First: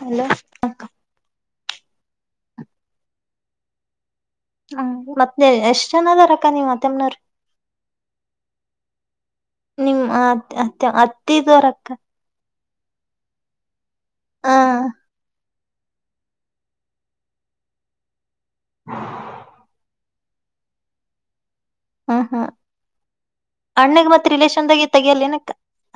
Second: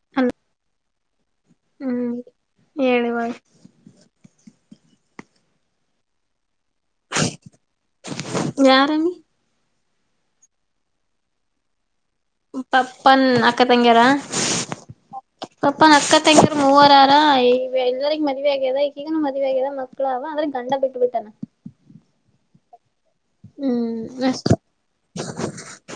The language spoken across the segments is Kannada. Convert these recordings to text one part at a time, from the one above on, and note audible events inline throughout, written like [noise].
ಹಲ್ಲೋ ಹಲೋ [unintelligible] ಹ್ಮ್ ಹೇಳಿ ಮಾಡ. ಹ್ಮ ಮತ್ತ ಎಷ್ಟ್ ಜನದರಕ್ಕ ನೀವ ಮತ್ತೆಮ್ಮನ್ರ. ಯಾರಾಮಿ. ನಿಮ್ತ್ತ ಹತ್ತಿದ್ವರಕ್ಕ. ಪಪ್ಪನ್ ಅಕ್ಕ ತಂಗಿಯಾರ. ಹ ಪಪ್ಪ ನ ಅಕ್ಕ ತಂಗರು ಮೂವರಾರ ಈ ಎಲ್ಲರಿಗ ಮದ್ವಿ ಆಗ್ಯದ ಈಗೀಗನು ಮದ್ವಿ ಆಗ್ಯದ ಮ. ಅವ ಆದ್ರೆ ಗಂಡ ಬಿಟ್ಟುಬಿಟ್ಟಾನ. ಹ್ಮ ಹ್ಮ್ ಅಣ್ಣಗ ಹ್ಮ್ ಮತ್ತ ಅಷ್ಟ ರಿಲೇೇಶನ್ದಾಗೆ ತಗಿಯಲ್ಲ ಏನಕ್ಕ.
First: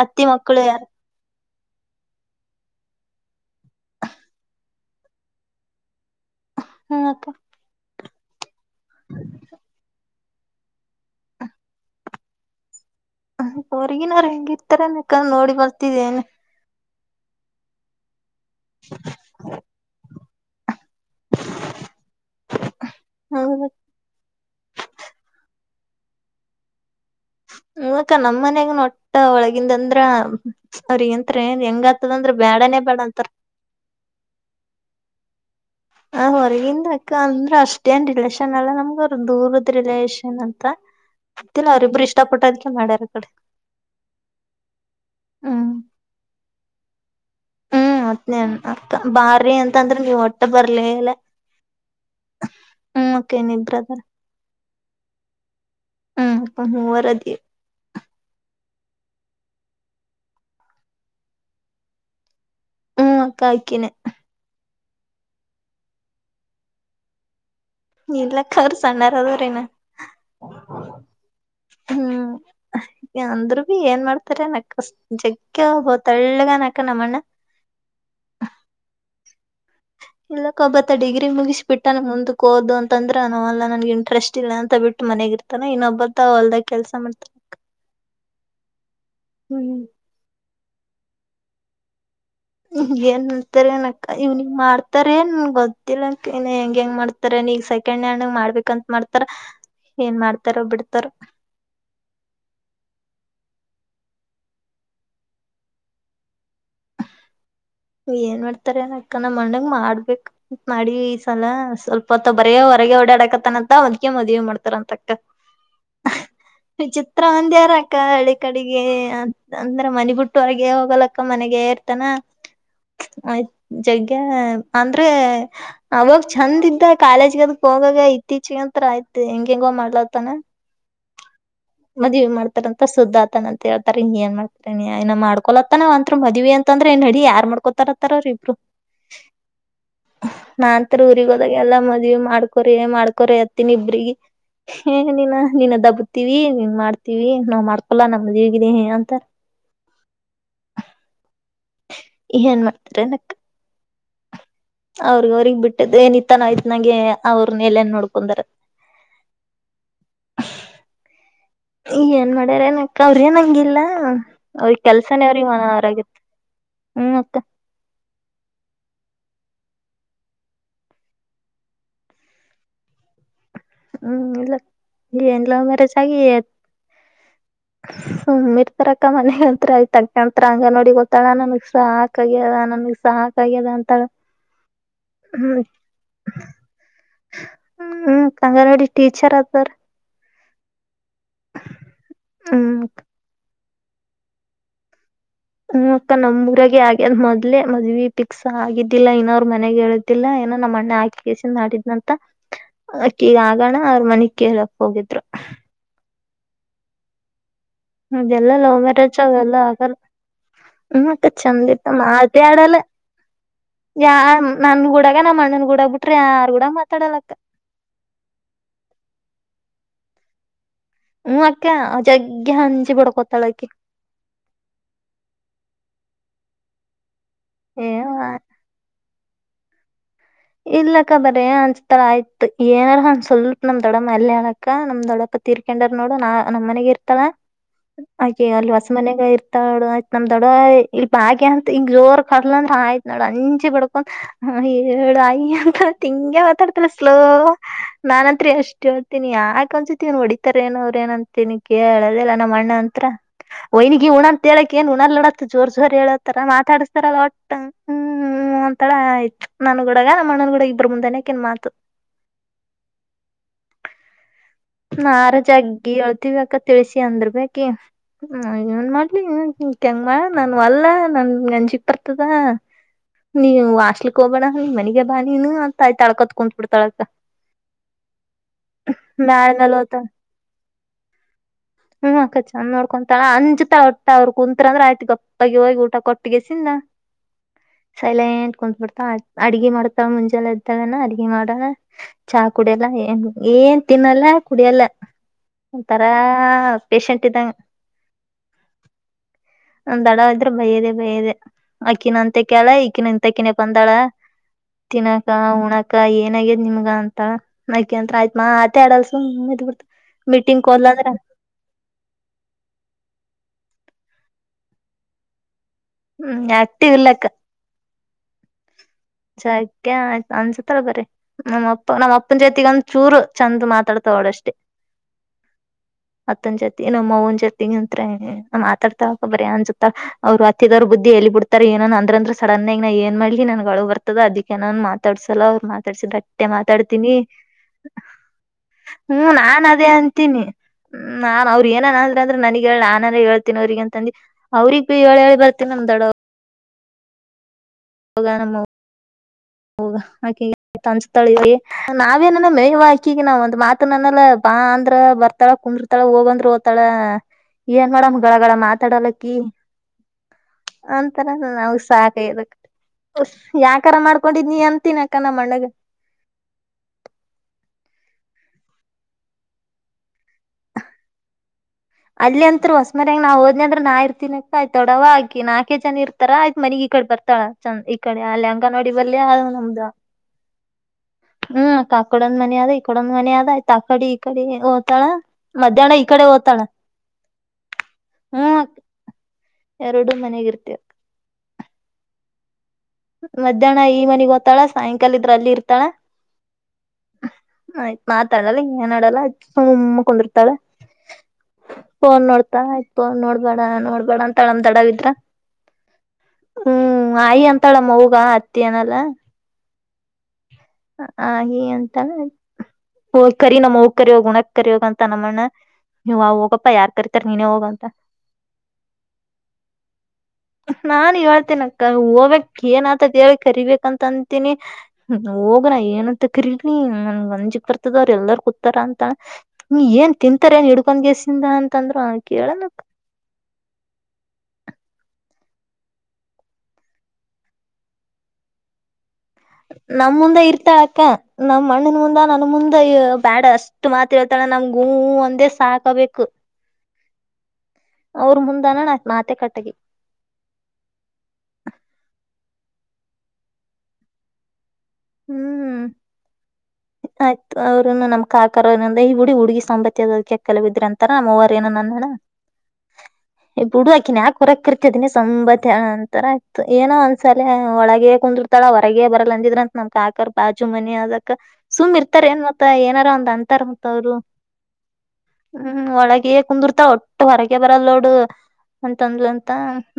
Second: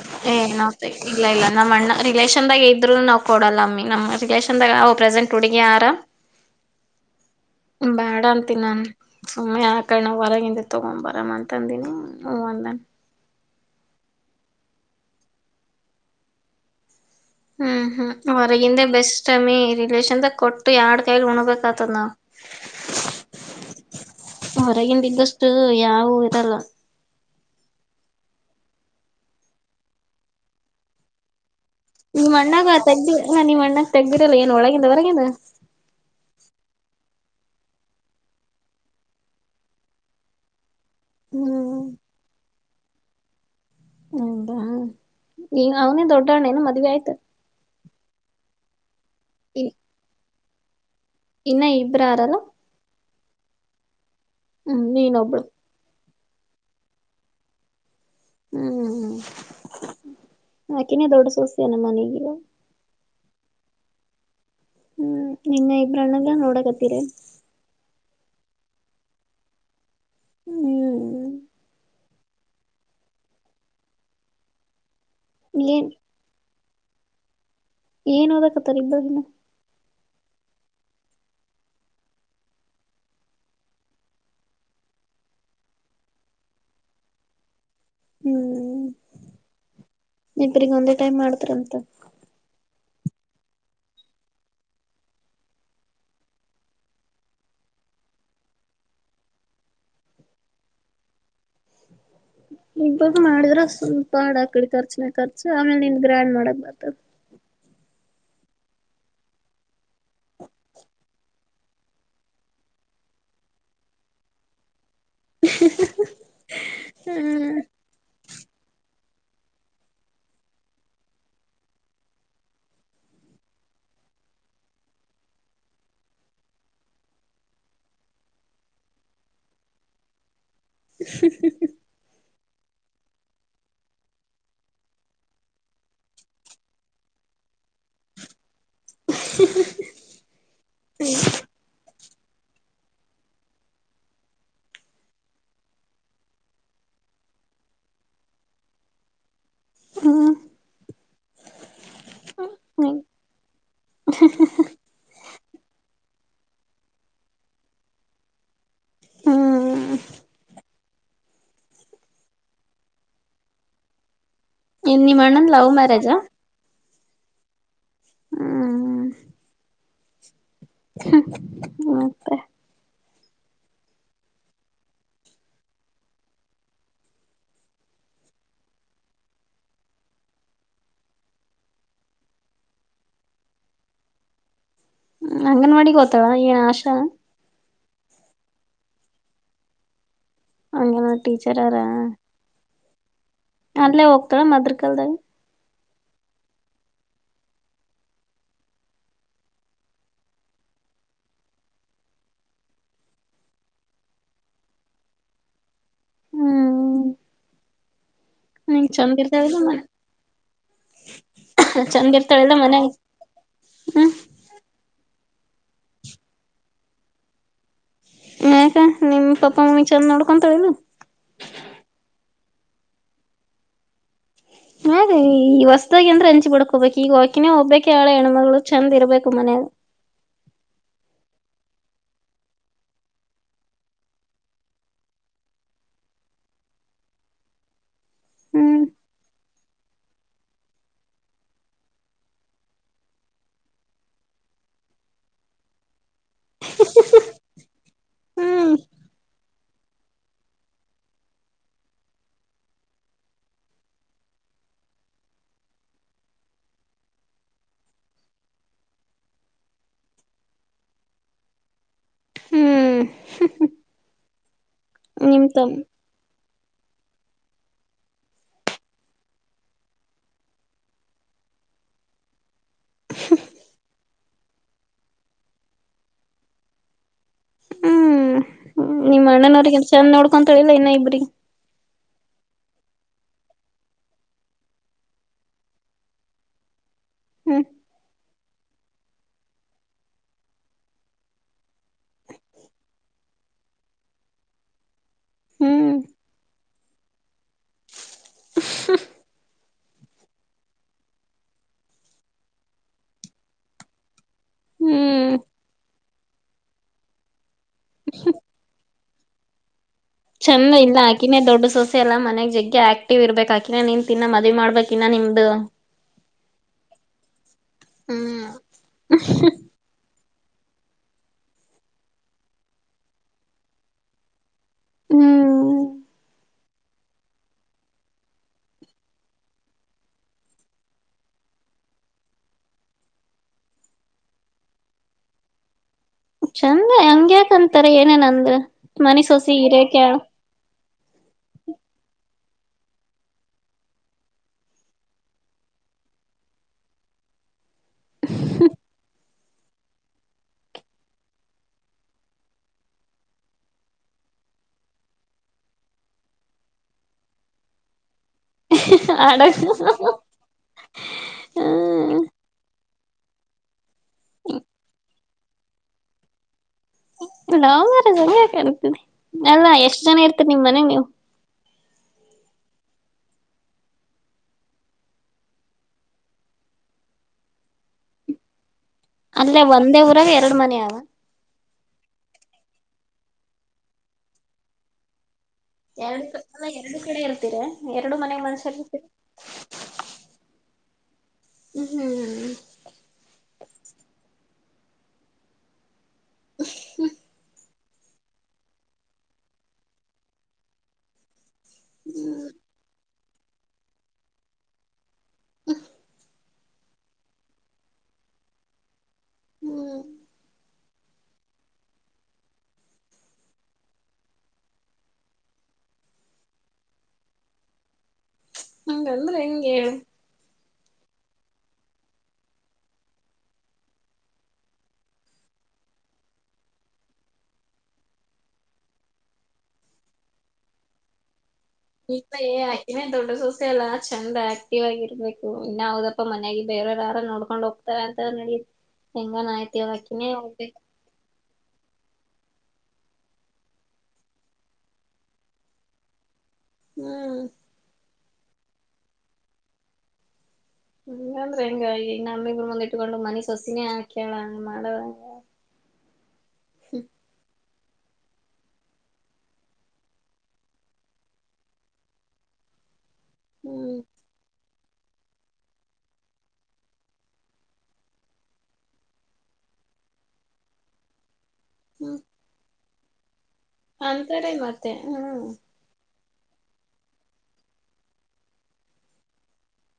ಅತ್ತಿ ಏ ಮಕ್ಕಳು ಯಾರ ನೌತೆ ಇಲ್ಲ ಇಲ್ಲ ನಮ್ಮ್ಣ್ಣ ರಿಲೇಷನ್ದಾಗ ಇದ್ರು ನ. ಕೊಡಲ್ಲಮ್ಮಿ ನಮ್ಮ್ ರಿಲೇಶನ್ದಾಗವು ಪ್ರೆಸೆಂಟ್ ಹುಗಿ ಆರಾಮ್. ಹ್ಮ ಅಕ್ಕ ಬೇಡ ಅಂತ ನಾನ್ ಸುಮ್ಮನೆ ಹಾಕಣ. ಹೊರಗಿಂದೆ ತಗೊ್ ಬರ್ ಅಂತಂದಿನಿ ಹ ಅಂದನ್. ಹ ಹೊರ್ಗಿನ್ರ ಹೆಂಗಿರ್ತಾರ ಕ ನೋಡಿ ಬರ್ತಿದ್ದೇನೆ. ಹ್ಮ್ ಹ್ಮ್ ಹೊರಗಿಂದೆ ಬೆಸ್ಟ್ ಟಮಿ ರಿಲೇಷನ್ದಾಗ ಕೊಟ್ಟ. ಅು ಎರಡ್ ಕಾಯಲಿ ಉಣಬೇಕತದ ನ ಹೊರಗಿಂದಿದ್ದಷ್ಟು ಯಾವ ಇದಲ್ಲ ಹಕ್ಕ ನಮ್ಮ ಮನ್ಯಾಗ ನೊಟ್ಟ ಒಳಗಿಂದ ಅಂದ್ರ ಅವ್ರಗತ್ ನಿ ಅಣ್ಣಾಗ ತೆಗಾ ನಿ ಅಣ್ಣಾಗ ತೆಬಿರಲ್ಲ ಏನ್ ಒಳಗಿಂದ ಹೊರಗೇನ ಹ ಹೊರಗಿಂದ ಅಕ ಅಂದ್ರ ಅಷ್ಟೇ ನ್ ರಿಲೇಷನ್ ಅಲ್ಲ ನಮ್ಗ ಅವ್ರ ದೂರದ್ ರಿಲೇಷನ್ ಅಂತ ಗೊತ್ತಿಲ್ಲ ಹ್ಮ್ ಅವರಿಬ್ರು ಇಷ್ಟ ಪಟ್ಟದ್ಕ ಮಾಡ್ಯಾರ ಕಡೆ ಹದಾ ಈ ಹ್ಮ್ ಅವನೇ ದೊಡ್ಡಣ್ಣೇನು ಮದ್ವಿ ಆಯ್ತ ಹ್ಮ್ ಅತ್ನೇನ್ ಅಕ್ಕ ಬಾರಿೀ ಅಂತಂದ್ರ ನೀವು್ ಒಟ್ಟೆ ಬರ್ಲಿಲ್ಲ ಇನ್ನ ಇಬ್ರಾರಲ್ಲ ಕೇನ ಬ್ರದರ್ ಹ್ಮ್ ನೀನ್ ಒಬ್ಬಳು ಹ್ಮ್ ಅ ಮೂವರ ಅದ ಹ್ಮ್ ಹ್ಮ್ ನಾಕನ್ನ ದೊಡ್ಡ ಸಸ್ಯನ ಮನೆಗೆ ಹ್ಮ್ ಕಾಯಕಿನ ಹ್ಮ್ ನಿನ್ ಇಬ್ರಣ್ಣಲ್ಲ ನೋಡಕತ್ತೀರಿ ಇಲ್ಲಕ್ಕ ಅವ್ರ ಸಣ್ಣಾರ ಅದರೇನ ಹ್ಮ್ ಹ್ಮ್ ಅಂದ್ರರು ಭ ಏನ್ ಮಾಡ್ತಾರೆ ನಕ್ ಕಷ್ಟ ಜಕ್ಕ ಏನ್ ಬ ತಳ್ಳಗ ನಕ್ಕಣಮ್ಮಣ್ಣ ಏನ್ ಹದಕತಾರ ಇದ್ದೋ ಇಲ್ಲ ಇಲ್ಲಕ್ಕ ಒಬ್ಬತ್ತ ಡಿಗ್ರಿ ಮುಗಿಸಿ್ ಬಿಿಟ್ಟಾನ ಮುಂದ ಹಓೋದು ಅಂದ್ರ ನಲ್ಲಾ ನನ್ಗ್ ಇಂಟ್ರೆಸ್ಟ್ ಇಲ್ಲ ಅಂತ ಬಿಟ್ಟು ಮನೆಗಿರ್ತಾನ ಇನ್ನೊಬ್ಬತ್ ಅವಲ್ದ ಕೆಲ್ಸ ಮಾಡ್ತಾರ ಹ್ಮ್ ಹ್ಮ್ ನಿಪ್ರಗ ಒಂದೇ ಟೈಮ್ ಮಾಡ್ತ್ರಂತ ಹ ಏನ್ ಅಂತಾರನಕ್ಕ ಇವ್ನಿಂಗ ಮಾಡ್ತಾರ ಏನ್ ಗೊತ್ತಿಲ್ಲ ನ್ ಹೆಂಗ ಹೆಂಗ ಮಾಡ್ತಾರ ನೀಗ ಸೆಕೆಂಡ್ ಹಣ್ಣಂಗ ಮಾಡ್ಬೇಕಂತ ಮಾಡ್ತಾರ ಏನ್ ಮಾಡ್ತಾರ ಬಿಡ್ತಾರ ಇ ಬಾಗ ಮಾಡಿದ್ರ ಸ್ವಲ್ಪ ಆಡಾಕ್ಡಿ ಖರ್ಚನ ಖರ್ಚು ಆಮೇಲೆ ನಿನ್ ಗ್ರ್ಯಾಂಡ್ ಮಾಡಕ್ ಬರ್ತದ ಹ್ಹ ಏನ್ ಮಾಡ್ತಾರ ಅಕ್ಕನ ಮಂಡಂಗ ಮಾಡ್ಬೇಕಕ್ ಮಾಡಿ ಈ ಸಲ ಸ್ವಲ್ಪ ಹೊತ್ತ ಬರವರ ಓಡಾಡಕತನ ಅಂತ ಅದ್ೆ ಮದುವವಿ ಮಾಡತ ಅಂತ ಚಿತ್ರ ಒಂದ ಹ್ಮ್ ಯಾರಕ್ಕ ಅಳೆ ಕಡೆಗೆ ಅ ಅಂದ್ರ ಮನ ಬಿಟ್ಟವರ್ಗೆ ಹೋಗಲಕ್ಕ ಮನೆಗ ಇರ್ತಾನ ಆಯ್ತ್ ಜಗ್ಗ ಅಂದ್ರೆ ಅವಾಗ ಚಂದ ಇದ್ದ ಕಾಲೇಜ್ಗ ಅದಕ್ ಹೋಗಾಗ ಇತ್ತೀಚೆಗೆತ್ರರ ಆಯ್ತ್ ಹೆಂಗ ಹೆಂಗ ಮಾಡ್ಲತಾನ ಮದ್ವಿ ಮಾಡ್ತ ಸುದ್ದತನ ಅಂತ ಹೇಳ್ತಾರೆ ಏನ್ ಮಾಡ್ತ ನೀಏನ ಮಾಡ್ಕೊಲತ್ತ ನ ಅಂತ್ ಮದ್ವಿ ಅಂದ್ರೆ ನಡಿ ಯಾರ್ ಮಾಡ ಮಾಡಕೋತಾರ ಅವ ಇರು ನಾಂತರ ಊ ಹೋದಾಗ ಎಲ್ಲ ಮದ ಮಾಡ್ಕೊರಿ ಏ ಮಾಡ್ಕೊರಿ ಹತ್ತಿನಿ ಇಬ್ರಗ ಏನಿನ ನೀನ್ ದಬ್ಬುತ್ತೀವಿ ನೀನ್ ಮಾಡ್ತೀವಿ ನಾವ್ ಮಾಡ್ಕೊಲ್ಲಾ ನಮ್ಮ ದೀವಗಿದೆ ಅಂತಾರ ಈ ಏನ್ ಹ್ಮ್ ಮಾಡ್ತರನಕ್ ಅವ್ರಿಗೆ ಅವ್ರಗ್ ಬಿಟ್ಟಿದ್ದ ಏನತ್ತ ನ ಆಯ್ತ್ ನಂಗೆ ಅವ್ರನ್ನ ಎಲ್ಲನ್ ನೋಡ್ಕೊೊಂಡಾರ ಹ್ಮ್ ಸ್ ಈ ಏನ್ ಮಾಡ್ಯಾರ ಏನಕ ಅವ್ರ ಏನ್ಂಗಿಲ್ಲ ಅವ ಏನ್ ನಿಮ್ಮ ಕೆಲ್ಸನೇ ಅಣ್ಣನ್ ಅವ್ರಿಗೆ ಲವ್ ಮ್ಯಾರೇಜಾ ಮನರಗತ್ತು ಹ್ಮ್ ಮತ್ತೆ ಹ್ಮ್ ಹ್ಮ ಮತ್ತೆ ಹ್ಮ್ ಎಲ್ಲ ಎಲ್ಲ ಅಮಾರ ಚಾಗಿ ಸುಮ್ ಇರ್ತಾರಕ್ಕ ಮನ ಅಂತ್ ಆಯ್ತ ಕಂತರ ಹಂಗ ನೋಡಿ ಗೊತ್ತಾಳ ನನ್ಗ್ ಸಾಕ ಆಗ್ಯದ ನಮ ಸಹಕ ಆಾಗ್ಯದ ಅಂತಳ ಹ್ಮ ಅಂಗನವಾಡಿಿಗೆ ಗೋತವಾ ಏನ್ ಆಶಾ ಹ್ಮ್ ಹ್ಮ್ ಅಂಗನವಾಡಿ ಟೀಚರ್ ಅತ ಅಂಗನವಾಡಿ ಟೀಚರ್ ಆರ. ಹ್ಮ್ ಅಲ್ಲೇ ಹೋಗ್ತಳ ಮದರ್ ಕಲ್ದಾಗ. ಇ ಅಕ್ಕ ನಮ್ ಊರಾಗ ಆಗ್ಯದ್ ಮೊದ್ಲೆ ಮದ್ವಿ ಪಿಕ್ಸ ಆಗಿದ್ದಿಲ್ಲಾ ಇನ್ನೋರು ಮನೆಗೆ ಹೇಳುದಿಲ್ಲಾ ಏನ ನಮ್ಮಣ್ಣ ಹಾಕಿ ಕಸ ಮಾಡಿದ್ನಂತಕ್ಕ ಈಗ ಆಗೋಣ ಅವ್ರ ಮನೆಗ್ ಕೇಳಕ್ ಹೋಗಿದ್ರು. ಹ್ಮ ಅದೆಲ್ಲ ಲವ್ ಮ್ಯಾರೇಜ್ ಅವೆಲ್ಲ ಆಗಲ್ಲ. ಹ್ಮ ಅಕ್ಕ ಚಂದ ಇತ್ತ ಮಾತೆ ಇರ್ತಾಳಿಲ್ಲ ಆಡಲ್ಲ ಮನ್ಯಾಗ ಹ್ಮ್ ಯ ನನ್ ಗೂಡ. ಆಗ ನಮ್ಮ್ ಅಣ್ಣನ ಕೂಡ ಬಿಟ್ರಿ ಯಾರ ಕೂಡ ಮಾತಾಡಲ ಅತ. ಮಕ ನಿಮ್ ಪಪ್ಪ ಮಮ್ಮಿ ಚಂದ್ ನೋಡ್ಕೊಂತಾಳನ ಇಲ್ಲ. ಹ ಅಕ್ಕ ಜಗ್ಯ ಹನಚಿ ಬಡ ಕತ್ತಳಕ್ಕೆ. ಮದರಿ ಈ ಹೊಸದಾಗಿ ಅಂದ್ರೆ ಅಂಚಿ ಬಿಡ್ಕೊಬೇಕು ಈಗ ಹಾಕಿನೇ ಒಬ್ಬಬೇಕ ಏ ಆಳ ಹೆಣ್ಮಗಳು ಚಂದ ಇರ್ಬೇಕ. [inaudible] ಇಲ್ಲಕ್ಕ ಬರಿ ಅಂಚಾಟಾಳ ಆಯ್ತು ಏನಾರ ಅಂದ ಸ್ವಲ್ಪ್ ನಮ್ ದೊಡ್ಡಮ್ಮ ಅಲ್ಯಾಲಕ್ಕ ನಮ್ದೊಡ. ತೀರ್ಕೊಂಡರ್ ನೋಡು ನಾ ನಮ್ ಮನೆಗೆ ಇರ್ತಾಳ. ಹಾಗೆ ಅಲ್ಲಿ ಹ್ಮ್ ಹೊಸ ಮನ್ಯಾಗ ಇರ್ತಾಳ ಆಯ್ತು ನಮ್ ದೊಡ ಇಲ್ಲಿ ಬಾ ಗೆ ಅಂತ ಹಿಂಗ ಜೋರ್ ಕರ್ಲ ಆಯ್ತ್ ನೋಡು ಅಂಜಿ ಬಡ್ಕೊಂಡ್. ಹೇಳ ಆಯ ಅಂತ ತಿಂಗೆ ಮಾತಾಡ್ತಿರ ಸ್ಲೋ ನಾನತ್ರಿ ಹ್ಮ್ ಏಷ್ಟ ಹೇಳ್ತೀನಿ ಯಾಕ ಒಂದಸ. ಹೊಡಿತಾರೆ ಏನ ಅವ್ರ ಏನ ಅಂತನಿ ಕೇಳದಿಲ್ಲಲ್ಲ ನಮ್ಮ ಅಣ್ಣ ಅಂತ್ರ ವಯ್ನಿಗೆ ಉಣ ಅಂತ ಹೇಳಕ್ ಏನ್. ಡತ್ತ ಜೋರ್ ಜೋರ್ ಹೇಳಂತರ ಮಾತಾಡಿಸತಾರಲ್ಲ ಒಟ್ಟ ಹ್ಮ್ ಹೂ ಅಂತಳ ಆಯ್ತು. ನನ್ ಹುಡುಗ ನಮ್ಮ ಅಣ್ಣನ ಗೂಡ ಇಬ್ಬರು ಮುಂದೆನಕ ಏನ್ ಮಾತು. ಹ್ಮ್ ನಿಮ್ ತಮ್ಮ ಅಳ್ತಿವಿಕತ್ತ [unintelligible] ತಿಳಿಸಿ ಅಂದ್ರ ಬೇಕಿ ಇವನ್ ಮಾಡ್ಲಿ ಕೆಂಗ ಮಾಡ್ಲಿ ವಲ್ಲಾ ಅಂಜಿಕೆ ಬರ್ತದ. ನೀವ್ ಹಾಸ್ಟೆಲ್ ಹೋಗಬೇಡ ಮನಗೆ ಬಾ ನೀನು ಅಂತಾ ಅಲ್ಕೋತಾ ಕುತ್ಬಿಡ್ತಾಳಂತ ಹ್ಮ್ [unintelligible] ನಿಮ್ ಅಣ್ಣನವ್ರಿಗೆ ಚಂದ್ ನೋಡ್ಕೊಂತಳಿಲ್ಲ ಇನ್ನ ಇಬ್ರಿಗೆ ಚಂದ ನೋಡ್ಕೊಂತಳ ಅಂಜತಾ ಹೊಟ್ಟ ಅವ್ರ ಕುಂತ್ ಅಂದ್ರ ಆಯ್ತು ಗಪ್ಪಿ ಹೋಗಿ ಊಟ ಕೊಟ್ಟಿಗೆಸಿಂದ. ಹ್ಮ್ ಸೈಲೆಂಟ್ ಕುತ್ಬಡ್ತ ಅಡ್ಗೆ ಮಾಡ್ತಾಳ ಮುಂಜೆಲ್ಲ ಇದ್ದಾಳನ ಅಡ್ಗೆ ಮಾಡಣ ಚಾ ಕುಡಲ್ಲ ಏ ಏನ್. ತಿನ್ನಲ್ಲ ಕುಡಿಯಲ್ಲ ಹ್ಮ್ ಒಂತರ ಪೇಶಂಟ್ ಇದ್ದಂಗ. [unintelligible] ನಮ್ ದೊಡ್ಡವ ಅಂತ್ರ ಬಯದೆೇ ಬಯದೆ ಅಕ್ಕಿನ ಅಂತಕೆ ಆಳ ಈಕಿನ ಇಂತಕ್ಕಿನ ಬಂದಾಳ. ತಿನ್ನಾಕ ಹ್ಮ್ ಉಣಕ ಏನಾಗ್ಯದ್ ನಿಮ್ಗ ಅಂತ ಮಕಂತ್ರ ಆಯ್ತ್ ಮತ್. [unintelligible] ಚಂದ ಇಲ್ಲ ಆಕಿನೇ ದೊಡ್ ಸೊಸೆ ಎಲ್ಲ ಮನೆಯಗ್ ಜಗ್ಗೆ ಆಕ್ಟಿವ್ ಇರ್ಬೇಕ ಆಕಿ. ಇ ನೀನ್ ನಿಂತ ಮದ್ವಿ ಮಾಡ್ಬೇಕ ಇನ್ನ ನಿಮ್ದು. ಆಕ್ಟಿವ್ ಇಲ್ಲಕ. ಹ್ಮ್. ಅಂಜಾತಲ ಬರೀ ನಮ್ಮ ಅಪ್ಪ ನಮ್ಮ್ ಅಪ್ಪನ ಜೊತೆಗ ಒಂದ ಚೂರು ಚೆಂದ ಮಾತಾಡ್ತೋಡಷ್ಟೇ. ಹ್ಮ್ [unintelligible] ನಮ್ಮ ಒನ್ ಜರ್ತಿಂಗ ಅಂತ್ ಮಾತಾಡ್ತಾ ಬರ ಅನ್ಸುತ್ತ ಅವ್ರು ವ್ ಬುದಿ ಎಲ್ಲಿ ಬಿಡ್ಾರೆ ಏನ ಅಂದ್ರಂದ್ರ ಸಡನ್ ಆಗ ನಾ ಏನ್ ಮಾಡಲಿ ನನ್ಗಳು ಬರ್ತದ ಅದಕ್ಕೆೇನ ಮಾತಡ್ಸಲ್ಲ ಅವ ಮಾತಡ್ಸಿ ಬಟ್ಟೆ ಚಂದ ಮಾತಾಡ್ತೀನಿ ಹಂಗ್ಯಾಕಂತಾರ ಏನೇನ್ ಅಂದ್ರ ಮನಿ ಹ್ಮ್ ಸೊಸಿ ನಾನ ಅದೇ ಇರಕ ಅಂತೀನಿ. ಹ್ಮ್ ನಾನ್ ಅವ್ರರು ಏನ ಅಂದ್ರ ಅಂದ್ರೆ ನನಗ್ ಹೇಳಳ್ ನಾನೇ ಹೇಳ್ತೀನ ಅವ್ರಿಗ ಅಂತಂದಂದು ಅವ್ರಗ್ ಬಿ ಹೇಳಿ ಬರ್. ನಮ್ಮ ದೊಡ್ಡವ. [unintelligible] ಹ ಆಕೆ ಅನ್ಸ್ತಾಳಿವ ನಾವೇನ ಮಾಡಮ್ಮ ಯವ್ವ ಆಕಿಗಿ ನಾವ ಒಂದ್ ಮಾತು ಅನ್ನೆಲ್ಲಾ ಹಾ ಅಂದ್ರ ಬರ್ತಾಳ ಕುಂದರ್ತಾಳ ಹೋಗಂದ್ರ ಓತಾಳ ಏನ್ ಮಾಡ ಗಡಗದ ಮಾತಾಡಲಕ್ಕಿ ಆಡ ಅಂತರ ನಮಗ ಸಾಕ ಹ್ಮ್ ಆಗ್ಯದ. ಯಾಕಾದ್ರೂ ಮಾಡ್ಕೊಂಡಿದನಿ ಅಂತೀನಿ ಅಕ್ಕ ನಮ್ಮಅಣ್ಣಗ. ಲವ್ ಮ್ಯಾರೇಜ್ ಎಲ್ಲಾಗತದೆ ಅಲ್ಲ ಎಷ್ಟ ಜನ ಇರ್ತರಿ ನಿಮ ಮನೆ ನೀವು ಅಲ್ಲಿ ಅಂತ್ರು ಹೊಸ ಮನಿ ಯಾಗ ನಾ ಹೋದ್ನಂದ್ರ ನಾ ಇರ್ತೀನ ಆಯ್ತ ದೊಡ್ಡವ್ವ ಆಕಿ ನಾಲ್ಕ ಜನ ಇರ್ತಾರ ಆಯ್ತ್ ಮನಿ ಇಡೆ ಬರ್ತಳ ಚ ಇಡೆ ಆ ನೋಡಿ ಬಲ್ಲಿ ಅಲ್ಲೇ ನಮ್ದು ಒಂದೇ ಊರಾಗ ಎರಡ್ ಮನೆ ಅವ ಹ್ಮ್ ಕಾಡ ಹ ಮನ ಆದ ಇ ಕಡ ಒಂದ ಮನೆ ಆದ ಆಯ್ತ ಅಕಡೆ ಈ ಕಡೆ ಹಓತಾಳ ಮಧ್ಯಾಹ್ನ ಎರಡು ಇಕಡೆ ಓತಾಳ ಅಲ್ಲ ಎರಡು ಕಡೆ ಇರ್ತೀರ ಎರಡು ಮನೆ ಹ್ಮ್ ಮನ್ಸ್ಯ ಇತೀರ ಎರಡು ಮನೆಗ್ ಇರ್ತಿವ್ ಹ್ಮ್ ಹ್ಮ್ ಹ್ಮ್ ಇರ್ತಾಳ ಸಾಯಂಕಾಲ ಇದ್ರೆ ಅಲ್ಲಿ ಇರ್ತಳ ಆಯ್ತ್ ಮಾತಾಡಲ್ಲ ಏನ್ ಆಡಲ್ಲ ಕುಂದಿರ್ತಾಳ ಫೋನ್ ನೋಡ್ತಾ ಫೋನ್ ನೋಡ್ಬೇಡ ನೋಡ್ಬೇಡ ಅಂತಳ ನಮ್ಮ ದೊಡ್ಡವಿದ್ರ ಹ್ಮ್ ಆಯಿ ಅಂತಾಳ ನಮಅವ್ವಗ ಅತ್ತಿ ಅನಲ್ಲ ಹ್ಮ್ ಹಾಗೆ ಅಂತಾನ ಹ್ ಕರಿ ನಮ್ಮ್ ಕರಿಯೋಗ್ ಉಣ ಕರಿಯೋಗಂತ ನಮ್ಮಣ್ಣ ನೀವ್ ಹೋಗಪ್ಪ ಯಾರ್ ಕರಿತಾರ ನೀನೇ ಹೋಗಂತ ಹಂಗಂದ್ರೆ ಹೆಂಗಗೆ ನಾನ್ ಇಳ್ತೇನ ಅಕ್ಕ ಹೋಗ್ಕ್ ಏನ್ ಆತದ ಕರಿಬೇಕಕ್ಂತ ಅಂತೀನಿ ಹೋಗಣ ಏನಂತ ಕರಿ ಗಂಜಿಕ್ ಬರ್ತದ ಅವ್ರ ಎಲ್ಲಾರ ಕೂತಾರ ಅಂತ ಏನ್ ತಿಂತಾರೇ ನ್ ಹಿಡ್ಕೊಂಡ್ ಗೆಸಿಂದ ಈ ಏ ಹಾಕಿನಿ ದೊಡ್ಡ ಸೋಸೆ ಎಲ್ಲಾ ಚಂದ ಆತ ಸ ಇರ್ಬೇಕು ಇನ್ನ ಹೌದಪ್ಪಾ ಮನಯಾಗಿ ಬೇರವ ಯಾರ ನೋಡ್ಕೊಂಡ್ ಹೋಗ್ತಾರ ಅಂತ ನಡೀ ಹೆಂಗಾನ ಆಯ್ತಿ ನಮ್ ಅದಕಿನ ಮುಂದ ಇರ್ತಾಳ ಅಕ್ಕ ನಮ್ ಮಣ್ಣನ್ ಮುಂದ ನನ್ ಮುಂದೆ ಬ್ಯಾಡ ಅಷ್ಟ್ ಮಾತ್ ಹೇಳ್ತಾಳ ನಮ್ ಗೂ ಒಂದೇ ಸಾಕಬೇಕು ಹ್ಮ್ ಅವ್ರ ಮುಂದಾನಣ ಮಾತೆ ಕಟ್ಟಾಗೈತಿ ಹಿಂಗಂದ್ರೆ ಹಿಂಗ ಇ ನಮ್ಮಿಗರು ಮುಂದ್ ಇಟ್ಕೊಂಡು ಮನೆ ಸೊಸೆ ಹೊಸಿನೇ ಆಕೆಯಲ್ಲ ಮಾಡಳವಾ ಅವರುನು ನಮ್ ಕಾಕರಂದ ಈ ಹುಡಿ ಹುಡುಗಿ ಸಾಂಬತ್ಯ ಅದಕ್ಕೆ ಕೆಲ ಬಿದ್ರ ಅಂತಾರ ನಮ್ಮವರು ಏನೋ ನಂದಣ್ಣ ಏಬಿಡು ಹ್ಮ್ ಆಕೆನ ಯಾಕೆ ಹೊರಕ್ಕೆ ಕರಿ ಇ ದಿನಿ ಸಂಂಬತ್ತಂತರ ಆಯತು ಏನೋ ಒಂದ್ಸಲ ಒಳಗೆ ಕುಂದರ್ತಾಳ ಹೊರಗೆ ಬರಲ್ಲ ಅಂದಿದ್ರಂತ ನಮ್ ಕಾಕರ್ ಬಾಜು ಮನಿ ಅದಕ್ಕ ಸುಮ್ ಹ್ಮ್ ಇರ್ತಾರ ಏನ್ ಮತ್ತೆ ಏನಾದರೂ ಒಂದು ಅಂತರ ಅವರು ಅಂತಾರೆ ಮತ್ತೆ ಹ್ಮ್ ಒಳಗೆ ಕುಂದಿರ್ತ ಒಟ್ಟು ಹೊರಗೆ ಬರಲ್ ನೋಡು ಅಂತೊಂದ್ ಅಂತ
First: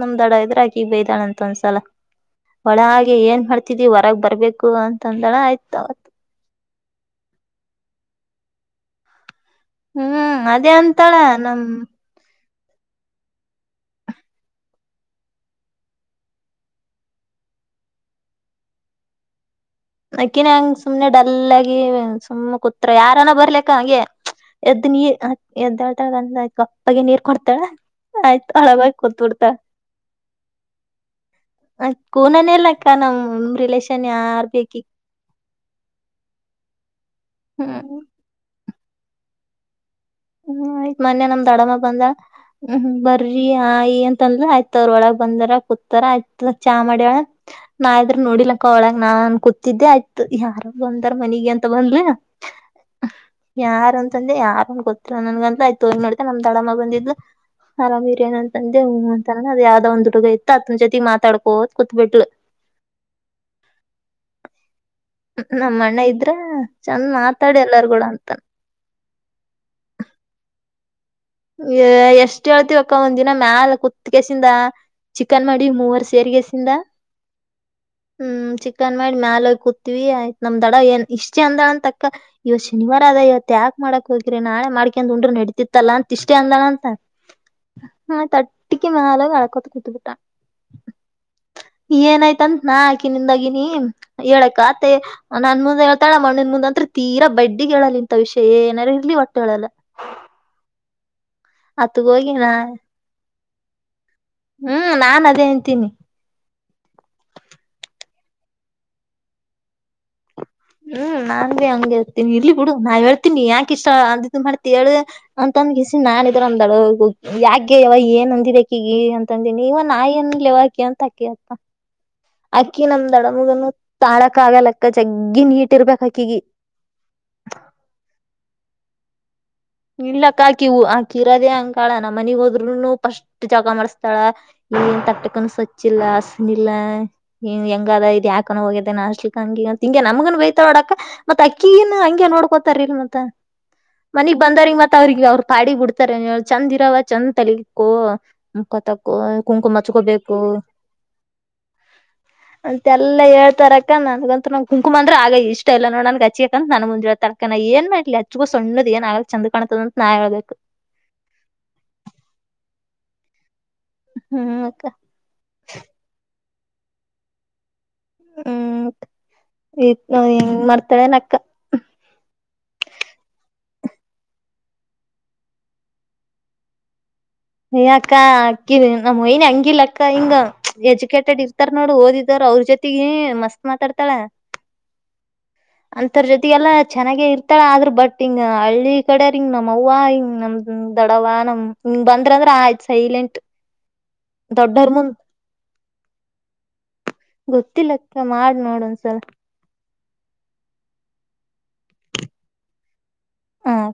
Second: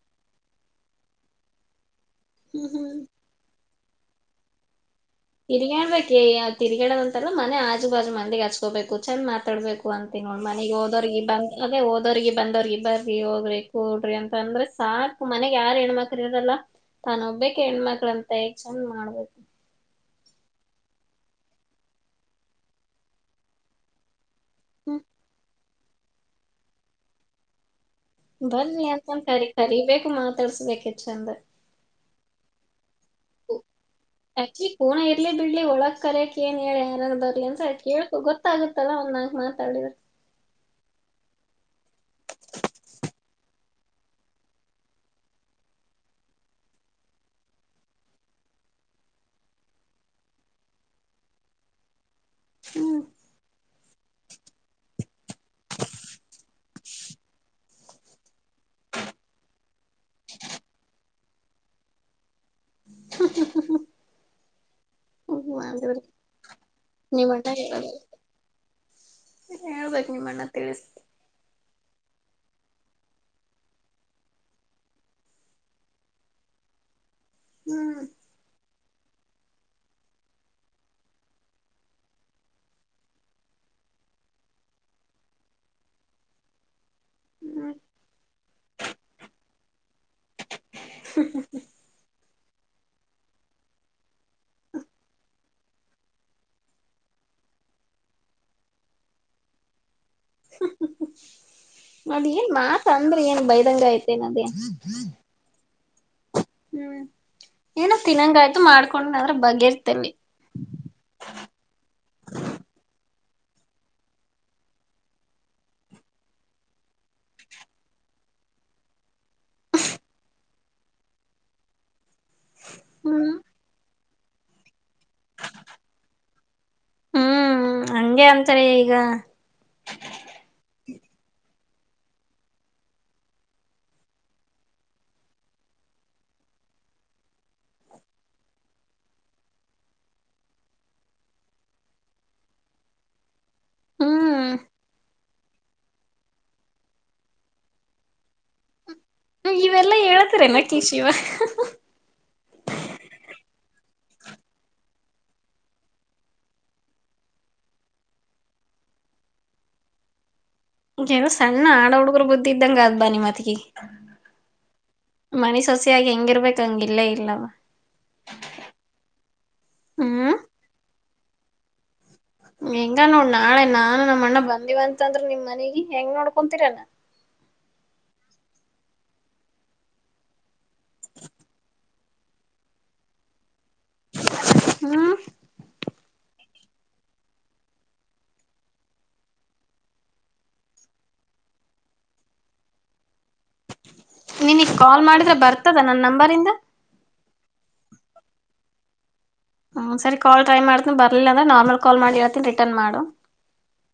ನಮ್ದ ದಡ ಇದ್ರಾಕಿ ಬೈದಾಳ ಅಂತ ಒಂದ್ಸಲ ಹ್ಮ್ ಒಳ ಹ್ಮ್ ಹಾಗೆ ಏನ್ ಮಾಡ್ತಿದಿ ಹೊರಗ್ ಬರ್ಬೇಕು ಅಂತ ಅಂದಳ ಆಯ್ತ ತಿರುರ್ಗೇಬೇಕಕ್ ತಿರ್ಗೇಡದ ಅಂತಲ್ಲ ಮನೆ ಆಜು ಬಾಜು ಮಂದಿಗ್ ಹಚ್ಕೋಬೇಕು ಚಂದ ಮ ಡ್ಬೇಕು ಅಂತ ನೋ ಹ್ಮ್ ಅದೇ ಮನೆಗ್ ಅಂತಾಳ ಹೋದೋರಿಗೆ ಬಂದ ನಮ್ ಹಾ ಓದೋರಿಗೆ ಬಂದವ್ರಿ ಬರ್ರಿ ಹೋಗ್ರಿ ಕೂಡ್ರಿ ಅಂತ ಅಂದ್ರ ಸಾಕು ಮನೆಗ ಯಾರ್ ಹೆಣ್ಮಕ್ರ್ ಇರದಲ್ಲ ತಾನ ಒಬ್ಬಕ್ ಹೆಣ್ಮಕ್ಳಂತ ಎಗ್ ಚಂದ್ ಮಾಡ್ಬೇಕು ಅಕ್ಕಿನ ಹಂಗ ಸುಮನೆ ಡಲ್ ಆಗಿ ಸುಮ್ಮ್ ಕುತ್ರ ಯಾರನ ಬರ್ಲಿಕ್ಕ ಹಾಗಂಗೆ ಎದ್ ನೀ ಹ್ಮ್ ಎದ್ದ ಎಳ್ತಾಳಂದ ಕಪ್ಪಗೆ ನೀರ್ ಕೊಡ್ತಾಳ ಆಯ್ತು ಬನ್ಲಿ ಅಳವಾಗಿ ಅಂತಂದ ಕರಿ ಕೂತ್ಬಿಡ್ತಾಳ ಕರಿಬೇಕು ಮಾತಾಡ್ಸ್ಬೇಕ ಹೆ ಚಂದ ಕೂನಲಿಕ ನ ರಿಲೇಷನ್ ಯಾರ್ ಬ ಕೂರ್ನ ಇರ್ಲಿ ಬಿಡ್ಲಿ ಒಳಗ್ ಕರಕ್ ನ್ ಹೇಳ ಯಾರ ಬರಲಿ ಅಂತ ಹ್ಮ್ ಕೇಳು ಗೊತ್ತಾಗುತ್ತೆ ಮತ್ತಲ ಒಂದ್ ನಾಗ್ ಮಾತಾಡಿದ ಹ್ಮ್ ಆಯ್ತ್ ಮನ್ಯ ನಮ್ದ ಅಡಮ್ಮ ಬಂದ ಹ್ಮ್ ಬರ್ರಿ ಆಯಿ ಅಂತಂದಲ ಆಯ್ತ ಅವ್ರ ಒಳಗ್ ಬಂದರ ಕೂತಾರ ಆಯ್ತ ಚಾ ಮಾಡ್ಯಳ ನಾರ ನೋಡಿಲಕ್ಕ ಒಳಗ ನಾನ್ ಕೂತಿದ್ದೆ ಆಯ್ತ ಯಾರ ಬಂದಾರ ಮನಗೆ ಅಂತ ಬಂದ್ರ ಹ್ಮ್ ಯಾರ ಅಂತಂದ್ರೆ ಯಾರನ್ ಗೊತ್ತ ನನ್ ಅಂತಯ್ತೋ ಮಾಡ್ತೆ ನಮ ದಡಮ್ಮ ಬಂದಿದ್ದು ಆರಾಮ್ ಇದ್ದೀರಿ ಅಂತಂದೆ ಹೂ ಅಂತ ಅಂದ್ರು ಅದ ಯಾವ್ದೋ ಒಂದ್ ಹಡುಗ ಇತ್ತು ಅತ್ನ ಜೊತಿ ಮಾತಾಡ್ಕೋದ ಕುೂತ್ಬ ಬಿಟ್ಲು ನಮ್ಮ ಮಾಡಿದ್ರಿ ಅಣ್ಣ ಇದ್ರ ಚಂದ ಮಾತಾಡಿ ಎಲ್ಲಾರ್ಗೂ ಅಂತನ್ ಹೇಳಳ್ಬೇಕೇಕ ನಿಮ್ಮಣ್ಣ ಗೆ ತಿಳಿಸಿ ಎಷ್ಟ್ ಹೇಳ್ತಿವಕ್ಕ ಒಂದ ದಿನ ಮ್ಯಾಲ ಕುತ್ಗೆಸಿಂದ ಚಿಕನ್ ಮಾಡಿ ಮೂವರ್ ಸೇರ್ಗೆಸಿಂದ ಹ್ಮ್ ಚ ಚಿಕನ್ಮಾಡಿ ಮೇಾಲಿ ಕೂತತಿವಿ ಆಯ್ತ್ ನಮ್ ದಡ ಏನ್ ಇಷ್ಟ್ ಅಂದಡ ಅಂತ ತಕ್ಕ ಇವತ್ತು ಶನಿವಾರ ಅದವತ್ ಯಾಕೆ ಮಾಡಾಕ್ ಹೋಗಿರಿ ನಾಳೆ ಮಾಡ್ಕೊಂಡ್ ಉಂಡ್ರ ನೆಡತಿತ್ತಲ್ಲ ಅಂತ ಇಷ್ಟೇ ಅಂದಳ ಅಂತ ಹ್ಮ್ ಹ್ಮ ತಟ್ಟಿಕ ಮ ಅಳ ಅಳಕ್ಕತೆ ಕುತ ಬಿಟ್ಟ ಹೂ ಹೂ ನಾ ಆಕಿ ನಿಂದಾಗಿನಿ ಹೇಳಕ್ ಆತ್ತೆ ನನ್ ಮುಂದೆ ಹೇಳ್ತಾಳ ಮಣ್ಣನ್ ಮುಂದ ಅಂತ್ ತೀರಾ ಬಡ್ಡಿಗೆ ಹೇಳಲ್ಲ ಇಂತ ವಿಷಯ ಏನಾದಾರ ಇರ್ಲಿ ಒಟ್ಟೆ ಹೇಳಲ್ಲ ಅತ್ಗ ಹೂ ಅದ್ ಹೋಗಿ ಏನ್ ನಾ ಮಾತ ಅಂದ್ರೆ ಏನ್ ಬಯದಂಗ ಐತೆನದೇ ಹ್ಮ್ ನಾನ್ ಅದೇ [unintelligible] ಹ್ಮ್ ಏನ ತಿನ್ನಂಗಯ್ತು ಮಾಡ್ಕೊಂಡದ್ರ ಬಗೆೇರ್ತಲ್ಲಿ ಹ್ಮ್ ನಾನ್ ಹಂಗಗೆ ಇರ್ತೀನಿ ಇಲ್ಲಿ ಬಿಡು ನಾವ್ ಹೇಳ್ತೀವಿ ವಿ ಯಾಕ ಇಷ್ಟ ಅಂದ ಮಾಡ್ತೇಳಿ ಅಂತ ಅನ್ಗಿಸಿ ನಾನ್ ಇದ್ರ ಅಂದಾಳ ಯಾಕೆ ಯವ ಏ ಏನ್ಂದಿದೆ ಆಕೆಗೆ ಅಂತ ಅಂದಿನಿ ಇವನ್ ಆಯನ್ ಲೇವಕಿ ಅಂತ ಅಕಿ ಅತ್ತ ಅಕ್ಕಿ ನಮ್ ದಡ ಹ್ಮ್ ಮುಗನು ತಾಳಕ್ ಆಗಲಕ್ಕ ಅಕ್ಕ ಚಗ್ಗಿ ನೀಟ್ರ್ಬೇಕ ಅಕ್ಕಗಿ ಹ್ಮ್ ಹಂಗೆ ಅಂತಾರೆ ಈಗ ಇಲ್ಲಕ್ಕಾಕಿ ಹೂ ಆಕಿ ಇರೋದೇ ಅಂಗಕಾಳ ನಮ್ಮ ಮನಗ್ ಹೋದ್ರುನು ಫಸ್ಟ್ ಜಾಗ ಮಾಡಸ್ತಾಳ ಇ ಏನ್ ತಟ್ಟಕನ ಸ್ವಚ್ಲ್ಲ ಹಸನ ಇಿಲ್ಲ ಹೆಂಗದ ಇ ಯಾಕಾನ ಹೋಗಿದೆನ್ಸ್ಲಿಕ್ಕ ಹಂಗ ಹಂಗೆ ನಮ್ಗನ್ ಬಯತೋಡಕ್ಕ ಮತ್ ಅಕ್ಕಿನ ಹಂಗೆ ನೋಡ್ಕೋತಾರ ಇಲ್ ಮತ್ತ ಮನಗ್ ಹ್ಮ್ ಬಂದ್ರಗ್ ಮತ್ತತ್ ಅವ್ರಿಗೆ ಅವ್ರ ಪಾಡಿ ಬಿಡ್ತಾರೆ ಚಂದ ಇರವ ಚಂದ ತಲೆಕ್ಕ ಮುಖತ ಕುಂಕುಮ ಇವೆಲ್ಲಾ ಮಚ್ಕೋಬೇಕು ಹೇಳತರೇನ ಕಿ ಶಿವ ಅಂತೆ ಎಲ್ಲಾ ಹೇಳ್ತಾರ ನನ್ಗಂತ ನಗೆ ಕುಂಕುಮಂದ್ರ ಆ ಇಷ್ಟ ಇಲ್ಲ ನೋಡ ನನ್ಗೆ ಹಚ್ಿಕಂತ ನನ್ ಮುಂಜ ತಕನ ಏನ್ ಮಾಡ್ಲಿ ಅಚ್ಕು ಸಣ್ಣದ ಏನ್ ಆಗ ಚಂದ ಕಾಣತದಂತ ನನ್ಾಯಿ ಹೇಳದಬೇಕು ಏನ ಸಣ್ಣ ಆಡ ಹುಡುಗರ ಬುದ್ಧಿ ಇದ್ದಂಗಾದ್ ಬಾನಿ ಮತಿಿ ಹ್ಮ್ ಅಕ್ಕ ಮನಸ ಹಸ ಆಾಗಿ ಹೆಂಗಿರ್ಬೇಕ ಹಂಗ ಇಲ್ಲೇ ಇಲ್ಲವ ಹ್ಮ್ ಹ್ಮ್ ನಾವನ್ ಮಾಡ್ತಾಳ ನ ಹೆಂಗ ನೋಡ್ ನಾಳೆ ನಾನು ನಮ್ಮ ಅಣ್ಣ ಬಂದಿವ ಅಂತಂದ್ರೆ ನಿಮ್ ಮನಗ ಹೆಂಗ ನೋಡ್ಕೊಂತೀರಲ್ಲ ಅಯ್ಯ ಅಕ್ಕ ಅಕ್ಕಿ ನಮ್ಮ್ ಯನ್ ಹಂಗಿಿಲ್ಲ ಅಕ್ಕ ಹಿಂಗ ಎಜುಕೇಟೆಡ್ ಇರ್ತಾರ ನೋಡು ಓದಿದಾರ ಅವ್ರ ಜೊತೆಗೆ ಮಸ್ತ್ ಮಾತಾಡ್ತಾಳ ಹ್ಮ್ ಅಂತರ ಜೊತೆ ಎಲ್ಲಾ ಚೆನ್ನಾಗೆ ಇರ್ತಾಳ ಆದ್ರ ಬಟ್ ಹಿಂಗ ಹಳ್ಳಿ ಕಡೆ ರಿಂಗ್ ನಮ್ ಅವ್ವ ಹಿಂಗ್ ನಮ್ದ ದಡವ ಹಂಗ್ ಬಂದ್ರ ಅಂದ್ರ ಆಯ್ತ್ ಸೈಲೆಂಟ್ ನೀನಗ್ ದೊಡ್ಡೋರ್ ಕಾಲ್ ಮುಂದ್ ಮಾಡಿದ್ರೆ ಬರ್ತದ ನನ್ನ ನಂಬರಿಂದ ಗೊತ್ತಿಲ್ಲಕ್ಕ ಮಾಡ್ ನೋಡ್ ಒಂದ್ಸಲ ಹ್ಞೂ ಸರಿ ಕಾಲ್ಟ್ರೈ ಮಾಡತನಿ ಬರ್ಲಿಲ್ಲಂದೆ ನಾರ್ಮಲ್ಾಲ್ ಮಾಡಿ ಹೇಳ್ತಿನಿ ರಿಟರ್ನ್ ಮಾಡು ಹ್ಮ